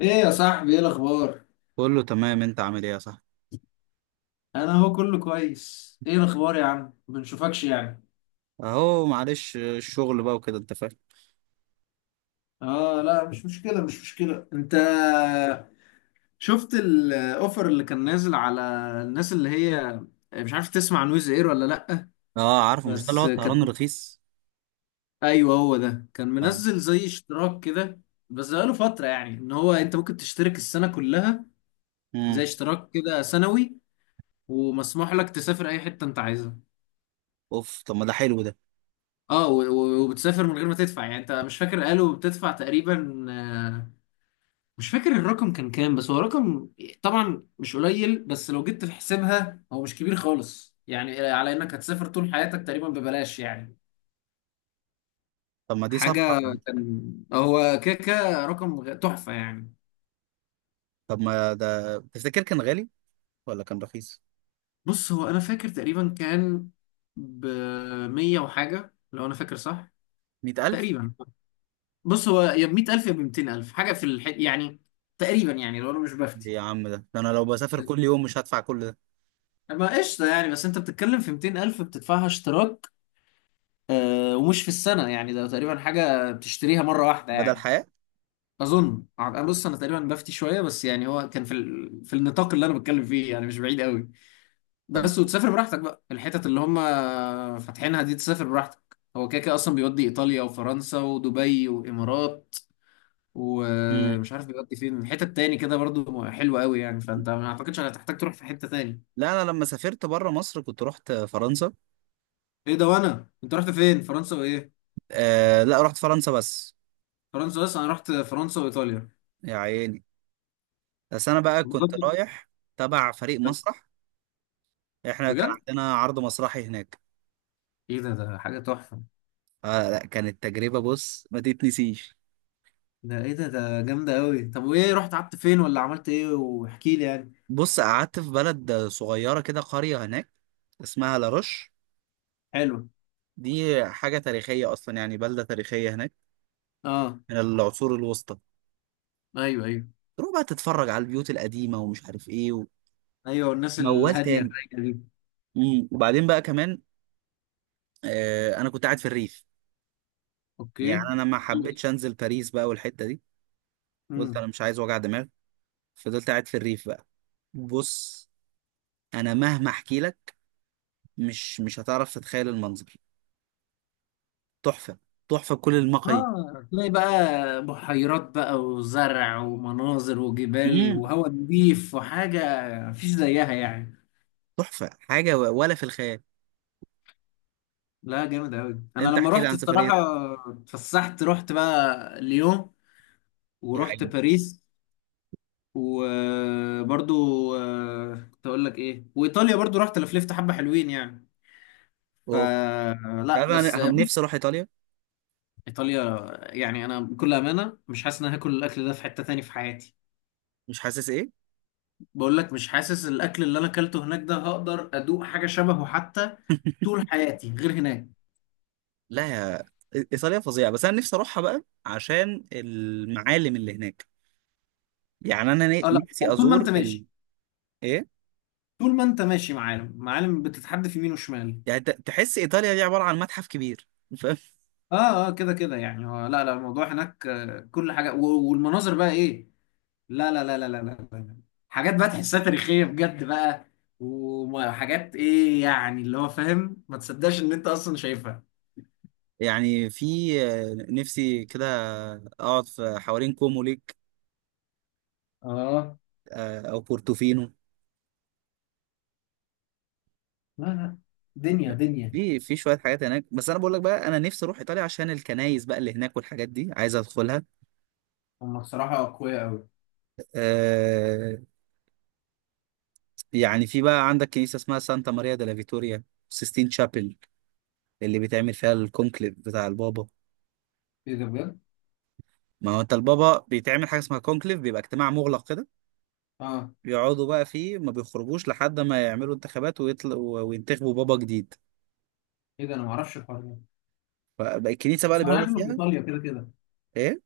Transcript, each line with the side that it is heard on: left: ايه يا صاحبي؟ ايه الاخبار؟
right: كله تمام. انت عامل ايه يا صاحبي؟
left: انا هو كله كويس. ايه الاخبار يا عم؟ ما بنشوفكش يعني.
right: اهو معلش، الشغل بقى وكده انت فاهم.
left: اه لا، مش مشكله انت شفت الاوفر اللي كان نازل على الناس اللي هي، مش عارف تسمع نويز اير ولا لا.
right: اه، عارفه، مش ده اللي هو
left: بس
right: الطيران
left: كانت،
right: الرخيص؟
left: ايوه هو ده كان
right: اه.
left: منزل زي اشتراك كده، بس بقاله فتره يعني ان هو انت ممكن تشترك السنه كلها، زي
right: امم.
left: اشتراك كده سنوي، ومسموح لك تسافر اي حته انت عايزها.
right: اوف، طب ما ده حلو ده.
left: اه وبتسافر من غير ما تدفع يعني. انت مش فاكر قالوا بتدفع تقريبا مش فاكر الرقم كان كام، بس هو رقم طبعا مش قليل، بس لو جيت في حسابها هو مش كبير خالص، يعني على انك هتسافر طول حياتك تقريبا ببلاش يعني.
right: طب ما دي صفقة.
left: حاجة كان، هو كده كده رقم تحفة يعني.
right: طب ما ده تفتكر كان غالي ولا كان رخيص؟
left: بص هو انا فاكر تقريبا كان ب 100 وحاجة، لو انا فاكر صح
right: 100000؟
left: تقريبا. بص هو يا ب 100000 يا ب 200000 حاجة في يعني، تقريبا يعني، لو انا مش
right: إيه
left: بفتي.
right: يا عم، ده انا لو بسافر كل يوم مش هدفع كل ده.
left: ما قشطة يعني، بس انت بتتكلم في 200 ألف بتدفعها اشتراك. آه، ومش في السنة يعني، ده تقريبا حاجة بتشتريها مرة واحدة
right: بدل
left: يعني.
right: حياة.
left: أظن أنا، بص أنا تقريبا بفتي شوية، بس يعني هو كان في في النطاق اللي أنا بتكلم فيه يعني، مش بعيد قوي.
right: طب.
left: بس وتسافر براحتك بقى الحتت اللي هم فاتحينها دي، تسافر براحتك. هو كده كده أصلا بيودي إيطاليا وفرنسا ودبي وإمارات،
right: امم.
left: ومش عارف بيودي فين حتت تاني كده برضو حلوة قوي يعني. فأنت ما أعتقدش هتحتاج تروح في حتة تاني.
right: لا، انا لما سافرت بره مصر كنت رحت فرنسا.
left: إيه ده؟ وأنا أنت رحت فين؟ فرنسا وإيه؟
right: آه لا، رحت فرنسا بس.
left: فرنسا بس؟ انا رحت فرنسا وايطاليا.
right: يا عيني. بس انا بقى كنت
left: بجد.
right: رايح تبع فريق مسرح. احنا كان
left: بجد؟
right: عندنا عرض مسرحي هناك.
left: ايه ده؟ ده حاجه تحفه.
right: اه لا، كانت تجربة بص ما تتنسيش.
left: ده ايه ده؟ ده جامده قوي. طب وايه، رحت قعدت فين، ولا عملت ايه؟ واحكي لي يعني.
right: بص، قعدت في بلد صغيرة كده، قرية هناك اسمها لاروش.
left: حلو.
right: دي حاجة تاريخية أصلا، يعني بلدة تاريخية هناك
left: اه،
right: من العصور الوسطى.
left: ايوه ايوه.
right: تروح بقى تتفرج على البيوت القديمة ومش عارف إيه
left: ايوه، والناس
right: وموال
left: الهاديه
right: تاني.
left: الرايقه دي.
right: مم. وبعدين بقى كمان آه أنا كنت قاعد في الريف. يعني
left: اوكي.
right: أنا ما حبيتش أنزل باريس بقى والحتة دي. قلت أنا
left: امم.
right: مش عايز وجع دماغ. فضلت قاعد في الريف بقى. بص، أنا مهما أحكي لك مش هتعرف تتخيل المنظر. تحفة. تحفة بكل المقاييس.
left: اه، تلاقي بقى بحيرات بقى وزرع ومناظر وجبال
right: امم.
left: وهواء نظيف وحاجه مفيش زيها يعني.
right: تحفه حاجه ولا في الخيال.
left: لا، جامد قوي. انا
right: انت
left: لما
right: احكي لي
left: رحت
right: عن
left: الصراحه
right: سفريه.
left: اتفسحت، رحت بقى ليون،
right: يا
left: ورحت
right: عيني.
left: باريس، وبرضو، كنت اقول لك ايه، وايطاليا برضو رحت لفلفت حبه حلوين يعني.
right: اوف. انت
left: فلا
right: عارف
left: بس
right: انا
left: بص،
right: نفسي اروح ايطاليا.
left: ايطاليا، يعني انا بكل امانه مش حاسس ان أنا هاكل الاكل ده في حته تاني في حياتي.
right: مش حاسس ايه؟
left: بقول لك مش حاسس الاكل اللي انا اكلته هناك ده هقدر ادوق حاجه شبهه حتى طول حياتي غير هناك.
right: لا يا. ايطاليا فظيعه، بس انا نفسي اروحها بقى عشان المعالم اللي هناك. يعني انا
left: اه لا،
right: نفسي
left: طول ما انت
right: ازور ال...
left: ماشي،
right: ايه؟
left: طول ما انت ماشي معالم، معالم بتتحدف يمين وشمال.
right: يعني تحس ايطاليا دي عباره عن متحف كبير، فاهم.
left: اه اه، كده كده يعني، هو- لا لا الموضوع هناك، كل حاجه والمناظر بقى ايه، لا لا لا لا لا لا لا. حاجات بقى تحسها تاريخية بجد بقى، وحاجات ايه يعني، اللي هو فاهم، ما تصدقش ان انت اصلا شايفها.
right: يعني في. آه، نفسي كده اقعد في حوالين كومو ليك.
left: اه
right: آه، او بورتوفينو.
left: لا لا، دنيا دنيا.
right: في شويه حاجات هناك، بس انا بقول لك بقى انا نفسي اروح ايطاليا عشان الكنايس بقى اللي هناك والحاجات دي عايز ادخلها.
left: هم بصراحة أقوياء أوي.
right: آه. يعني في بقى عندك كنيسة اسمها سانتا ماريا دella فيتوريا، سيستين شابل اللي بيتعمل فيها الكونكليف بتاع البابا.
left: إيه ده؟ بجد؟
right: ما هو انت البابا بيتعمل حاجة اسمها كونكليف، بيبقى اجتماع مغلق كده.
left: آه.
right: بيقعدوا بقى فيه ما بيخرجوش لحد ما يعملوا انتخابات وينتخبوا بابا جديد.
left: إيه ده؟ أنا معرفش الحوار ده.
right: فبقى الكنيسة بقى اللي
left: بس أنا
right: بيقعدوا
left: عارف إنه في
right: فيها.
left: إيطاليا كده كده.
right: ايه.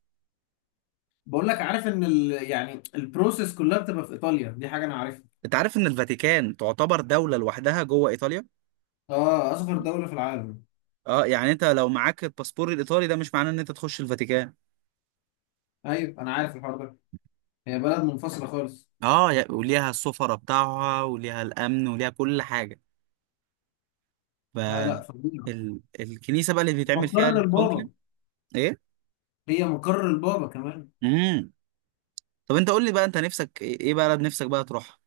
left: بقول لك عارف إن يعني البروسيس كلها بتبقى في إيطاليا، دي حاجة أنا عارفها.
right: انت عارف ان الفاتيكان تعتبر دولة لوحدها جوه ايطاليا.
left: آه، أصغر دولة في العالم.
right: اه، يعني انت لو معاك الباسبور الايطالي ده مش معناه ان انت تخش الفاتيكان.
left: أيوه، أنا عارف الحوار ده. هي بلد منفصلة خالص.
right: اه، وليها السفرة بتاعها وليها الامن وليها كل حاجة.
left: لا لا، فظيعة.
right: فالكنيسة بقى اللي بيتعمل
left: مقر
right: فيها الكونكليف.
left: البابا.
right: ايه.
left: هي مقر البابا كمان.
right: امم. طب انت قول لي بقى، انت نفسك ايه، إيه بلد نفسك بقى تروح؟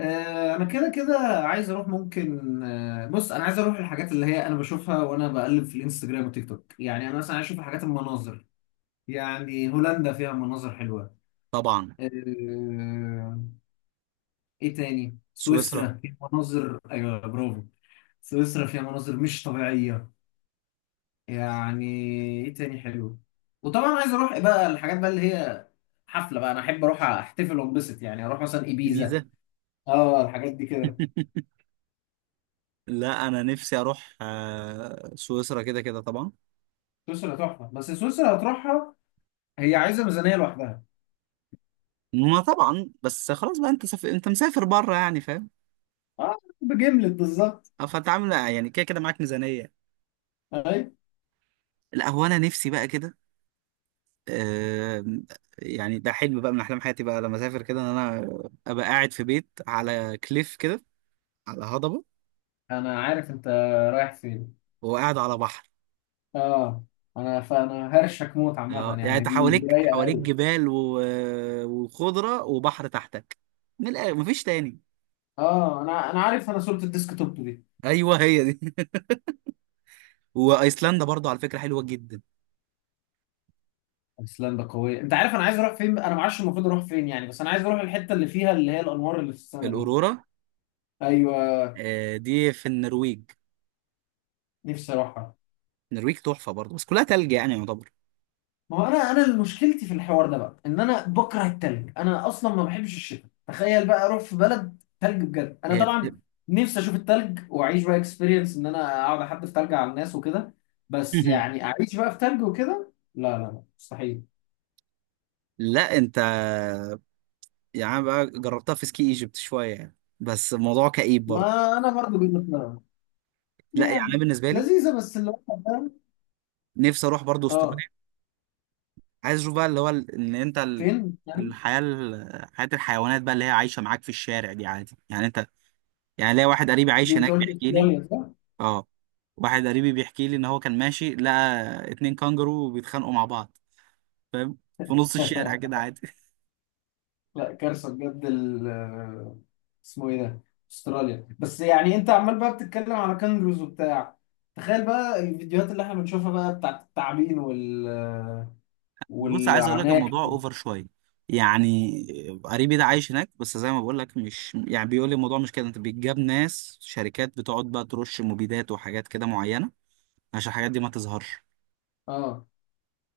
left: انا كده كده عايز اروح، ممكن، بص انا عايز اروح الحاجات اللي هي انا بشوفها وانا بقلب في الانستجرام والتيك توك، يعني انا مثلا عايز اشوف الحاجات، المناظر. يعني هولندا فيها مناظر حلوه.
right: طبعا.
left: آه، ايه تاني؟
right: سويسرا.
left: سويسرا فيها مناظر، ايوه، برافو. سويسرا فيها مناظر مش طبيعيه يعني. ايه تاني حلو؟ وطبعا عايز اروح بقى الحاجات بقى اللي هي حفله بقى، انا احب اروح احتفل وانبسط يعني، اروح مثلا ايبيزا.
right: الجيزة.
left: اه، الحاجات دي كده.
right: لا انا نفسي اروح آه، سويسرا كده كده طبعا.
left: سويسرا تحفه، بس سويسرا هتروحها، هي عايزه ميزانيه لوحدها.
right: ما طبعا، بس خلاص بقى، انت انت مسافر بره يعني فاهم.
left: اه، بجملت بالظبط.
right: أو فانت عامل يعني كده كده معاك ميزانية.
left: اي.
right: لا هو انا نفسي بقى كده آه، يعني ده حلم بقى من احلام حياتي بقى لما اسافر كده، ان انا ابقى قاعد في بيت على كليف كده، على هضبة
left: انا عارف انت رايح فين.
right: وقاعد على بحر.
left: اه، انا فانا هرشك موت
right: اه،
left: عامه
right: يعني
left: يعني،
right: انت
left: دي
right: حواليك
left: رايقه
right: حواليك
left: أوي.
right: جبال و... وخضره وبحر تحتك. من الآخر مفيش تاني.
left: اه، انا انا عارف، انا صوره الديسك توب دي.
right: ايوه هي دي. وايسلندا برضو على فكره حلوه جدا.
left: ايسلندا قويه. انت عارف انا عايز اروح فين؟ انا ما اعرفش المفروض اروح فين يعني، بس انا عايز اروح الحته اللي فيها اللي هي الانوار اللي في السماء دي.
right: الاورورا.
left: ايوه،
right: آه، دي في النرويج.
left: نفسي اروحها.
right: النرويج تحفه برضو بس كلها تلج يعني يعتبر.
left: ما هو انا، اللي مشكلتي في الحوار ده بقى ان انا بكره التلج، انا اصلا ما بحبش الشتاء، تخيل بقى اروح في بلد تلج؟ بجد انا
right: هي.
left: طبعا نفسي اشوف التلج واعيش بقى اكسبيرينس ان انا اقعد احدف تلج على الناس وكده، بس يعني اعيش بقى في تلج وكده، لا لا لا، مستحيل.
right: لا انت، يعني بقى جربتها في سكي ايجيبت شويه يعني بس الموضوع كئيب برضو.
left: ما انا برضه جيت لك
right: لا، يعني انا
left: يعني.
right: بالنسبه لي
left: لذيذه بس اللي هو، فاهم؟
right: نفسي اروح برضو
left: اه.
right: استراليا. عايز اشوف بقى اللي هو ان انت
left: فين يعني؟
right: حياه الحيوانات بقى اللي هي عايشه معاك في الشارع دي عادي يعني انت. يعني ليا واحد قريبي عايش
left: دي انت
right: هناك
left: قلت
right: بيحكي لي.
left: استراليا.
right: اه. واحد قريبي بيحكي لي ان هو كان ماشي لقى اتنين كانجرو بيتخانقوا مع بعض، فاهم، في نص الشارع
left: صح.
right: كده عادي.
left: لا كارثه بجد، ال، اسمه ايه ده، استراليا، بس يعني انت عمال بقى بتتكلم على كانجروز وبتاع. تخيل بقى الفيديوهات اللي احنا بنشوفها بقى بتاعت التعابين
right: بص، عايز اقول لك
left: والعناكب.
right: الموضوع اوفر شويه يعني. قريبي ده عايش هناك بس زي ما بقول لك مش يعني بيقول لي الموضوع مش كده. انت بيتجاب ناس شركات بتقعد بقى ترش مبيدات وحاجات كده معينه عشان الحاجات دي ما تظهرش.
left: اه،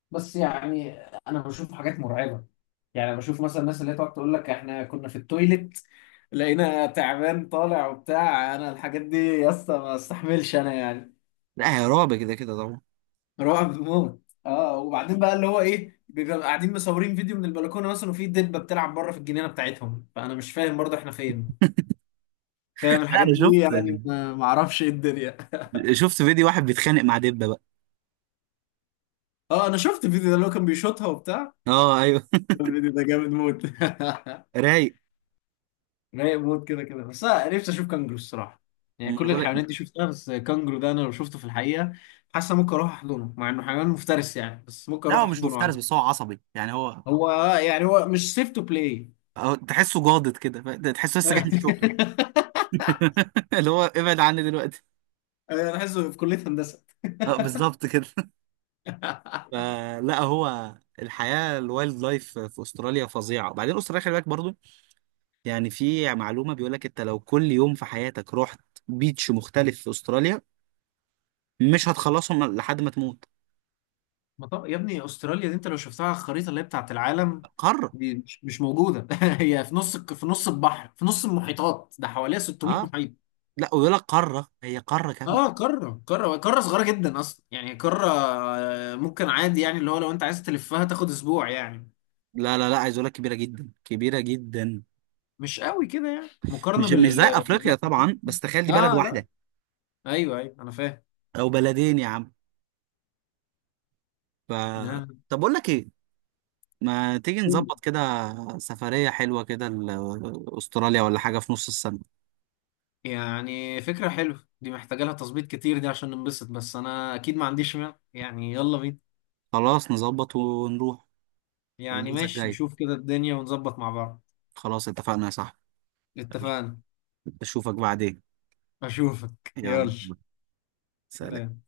left: بس يعني انا بشوف حاجات مرعبه. يعني بشوف مثلا الناس اللي هي تقعد تقول لك احنا كنا في التويليت، لقينا تعبان طالع وبتاع. انا الحاجات دي يا اسطى ما استحملش انا يعني.
right: لا هي رعب كده كده طبعا.
left: رعب موت. اه وبعدين بقى اللي هو ايه، بيبقى قاعدين مصورين فيديو من البلكونه مثلا، وفي دبه بتلعب بره في الجنينه بتاعتهم، فانا مش فاهم برضه احنا فين، فاهم
right: لا
left: الحاجات
right: انا
left: دي
right: شفت
left: يعني، ما اعرفش ايه الدنيا.
right: شفت فيديو واحد بيتخانق مع دبه بقى.
left: اه، انا شفت الفيديو ده اللي هو كان بيشوطها وبتاع.
right: اه ايوه.
left: الفيديو ده جامد موت.
right: رايق.
left: رايق موت كده كده. بس انا نفسي اشوف كانجرو الصراحه.
right: أما
left: يعني
right: انا
left: كل
right: بقول لك،
left: الحيوانات دي شفتها، بس كانجرو ده انا لو شفته في الحقيقه، حاسه ممكن اروح احضنه، مع انه حيوان مفترس يعني، بس ممكن
right: لا
left: اروح
right: هو مش
left: احضنه
right: مفترس
left: عادي.
right: بس هو عصبي. يعني هو
left: هو، يعني هو مش سيف تو بلاي.
right: هو تحسه جاضد كده، تحسه لسه جاي من الشغل. اللي هو ابعد عني دلوقتي.
left: انا عايزه في كليه هندسه.
right: اه بالظبط كده. فلا هو، الحياه الوايلد لايف في استراليا فظيعه. وبعدين استراليا خلي بالك برضو، يعني في معلومه بيقول لك انت لو كل يوم في حياتك رحت بيتش مختلف في استراليا مش هتخلصهم لحد ما تموت.
left: ما طب... يا ابني استراليا دي انت لو شفتها على الخريطه اللي هي بتاعت العالم،
right: قاره.
left: دي مش موجوده. هي في نص في نص البحر، في نص المحيطات، ده حواليها 600
right: اه،
left: محيط.
right: لا ويقول لك قاره، هي قاره كامله.
left: اه، قاره، قاره قاره صغيره جدا اصلا يعني قاره. ممكن عادي يعني اللي هو لو انت عايز تلفها تاخد اسبوع يعني،
right: لا لا لا، عايز اقول لك كبيره جدا كبيره جدا.
left: مش قوي كده يعني مقارنه
right: مش زي
left: باللي
right: افريقيا
left: احنا فيه.
right: طبعا، بس تخيل دي بلد
left: اه لا.
right: واحده
left: ايوه ايوه، انا فاهم.
right: او بلدين يا عم. ف...
left: لا.
right: طب اقول لك ايه، ما تيجي نظبط
left: لا.
right: كده سفرية حلوة كده استراليا ولا حاجة في نص السنة.
left: يعني فكره حلوه، دي محتاجه لها تظبيط كتير دي عشان ننبسط، بس انا اكيد ما عنديش مانع يعني، يلا بينا.
right: خلاص نظبط ونروح.
left: يعني
right: الاجازة
left: ماشي،
right: الجاية.
left: نشوف كده الدنيا ونظبط مع بعض.
right: خلاص اتفقنا يا صاحبي. يلا،
left: اتفقنا.
right: اشوفك بعدين.
left: اشوفك،
right: يلا.
left: يلا.
right: سلام.
left: سلام.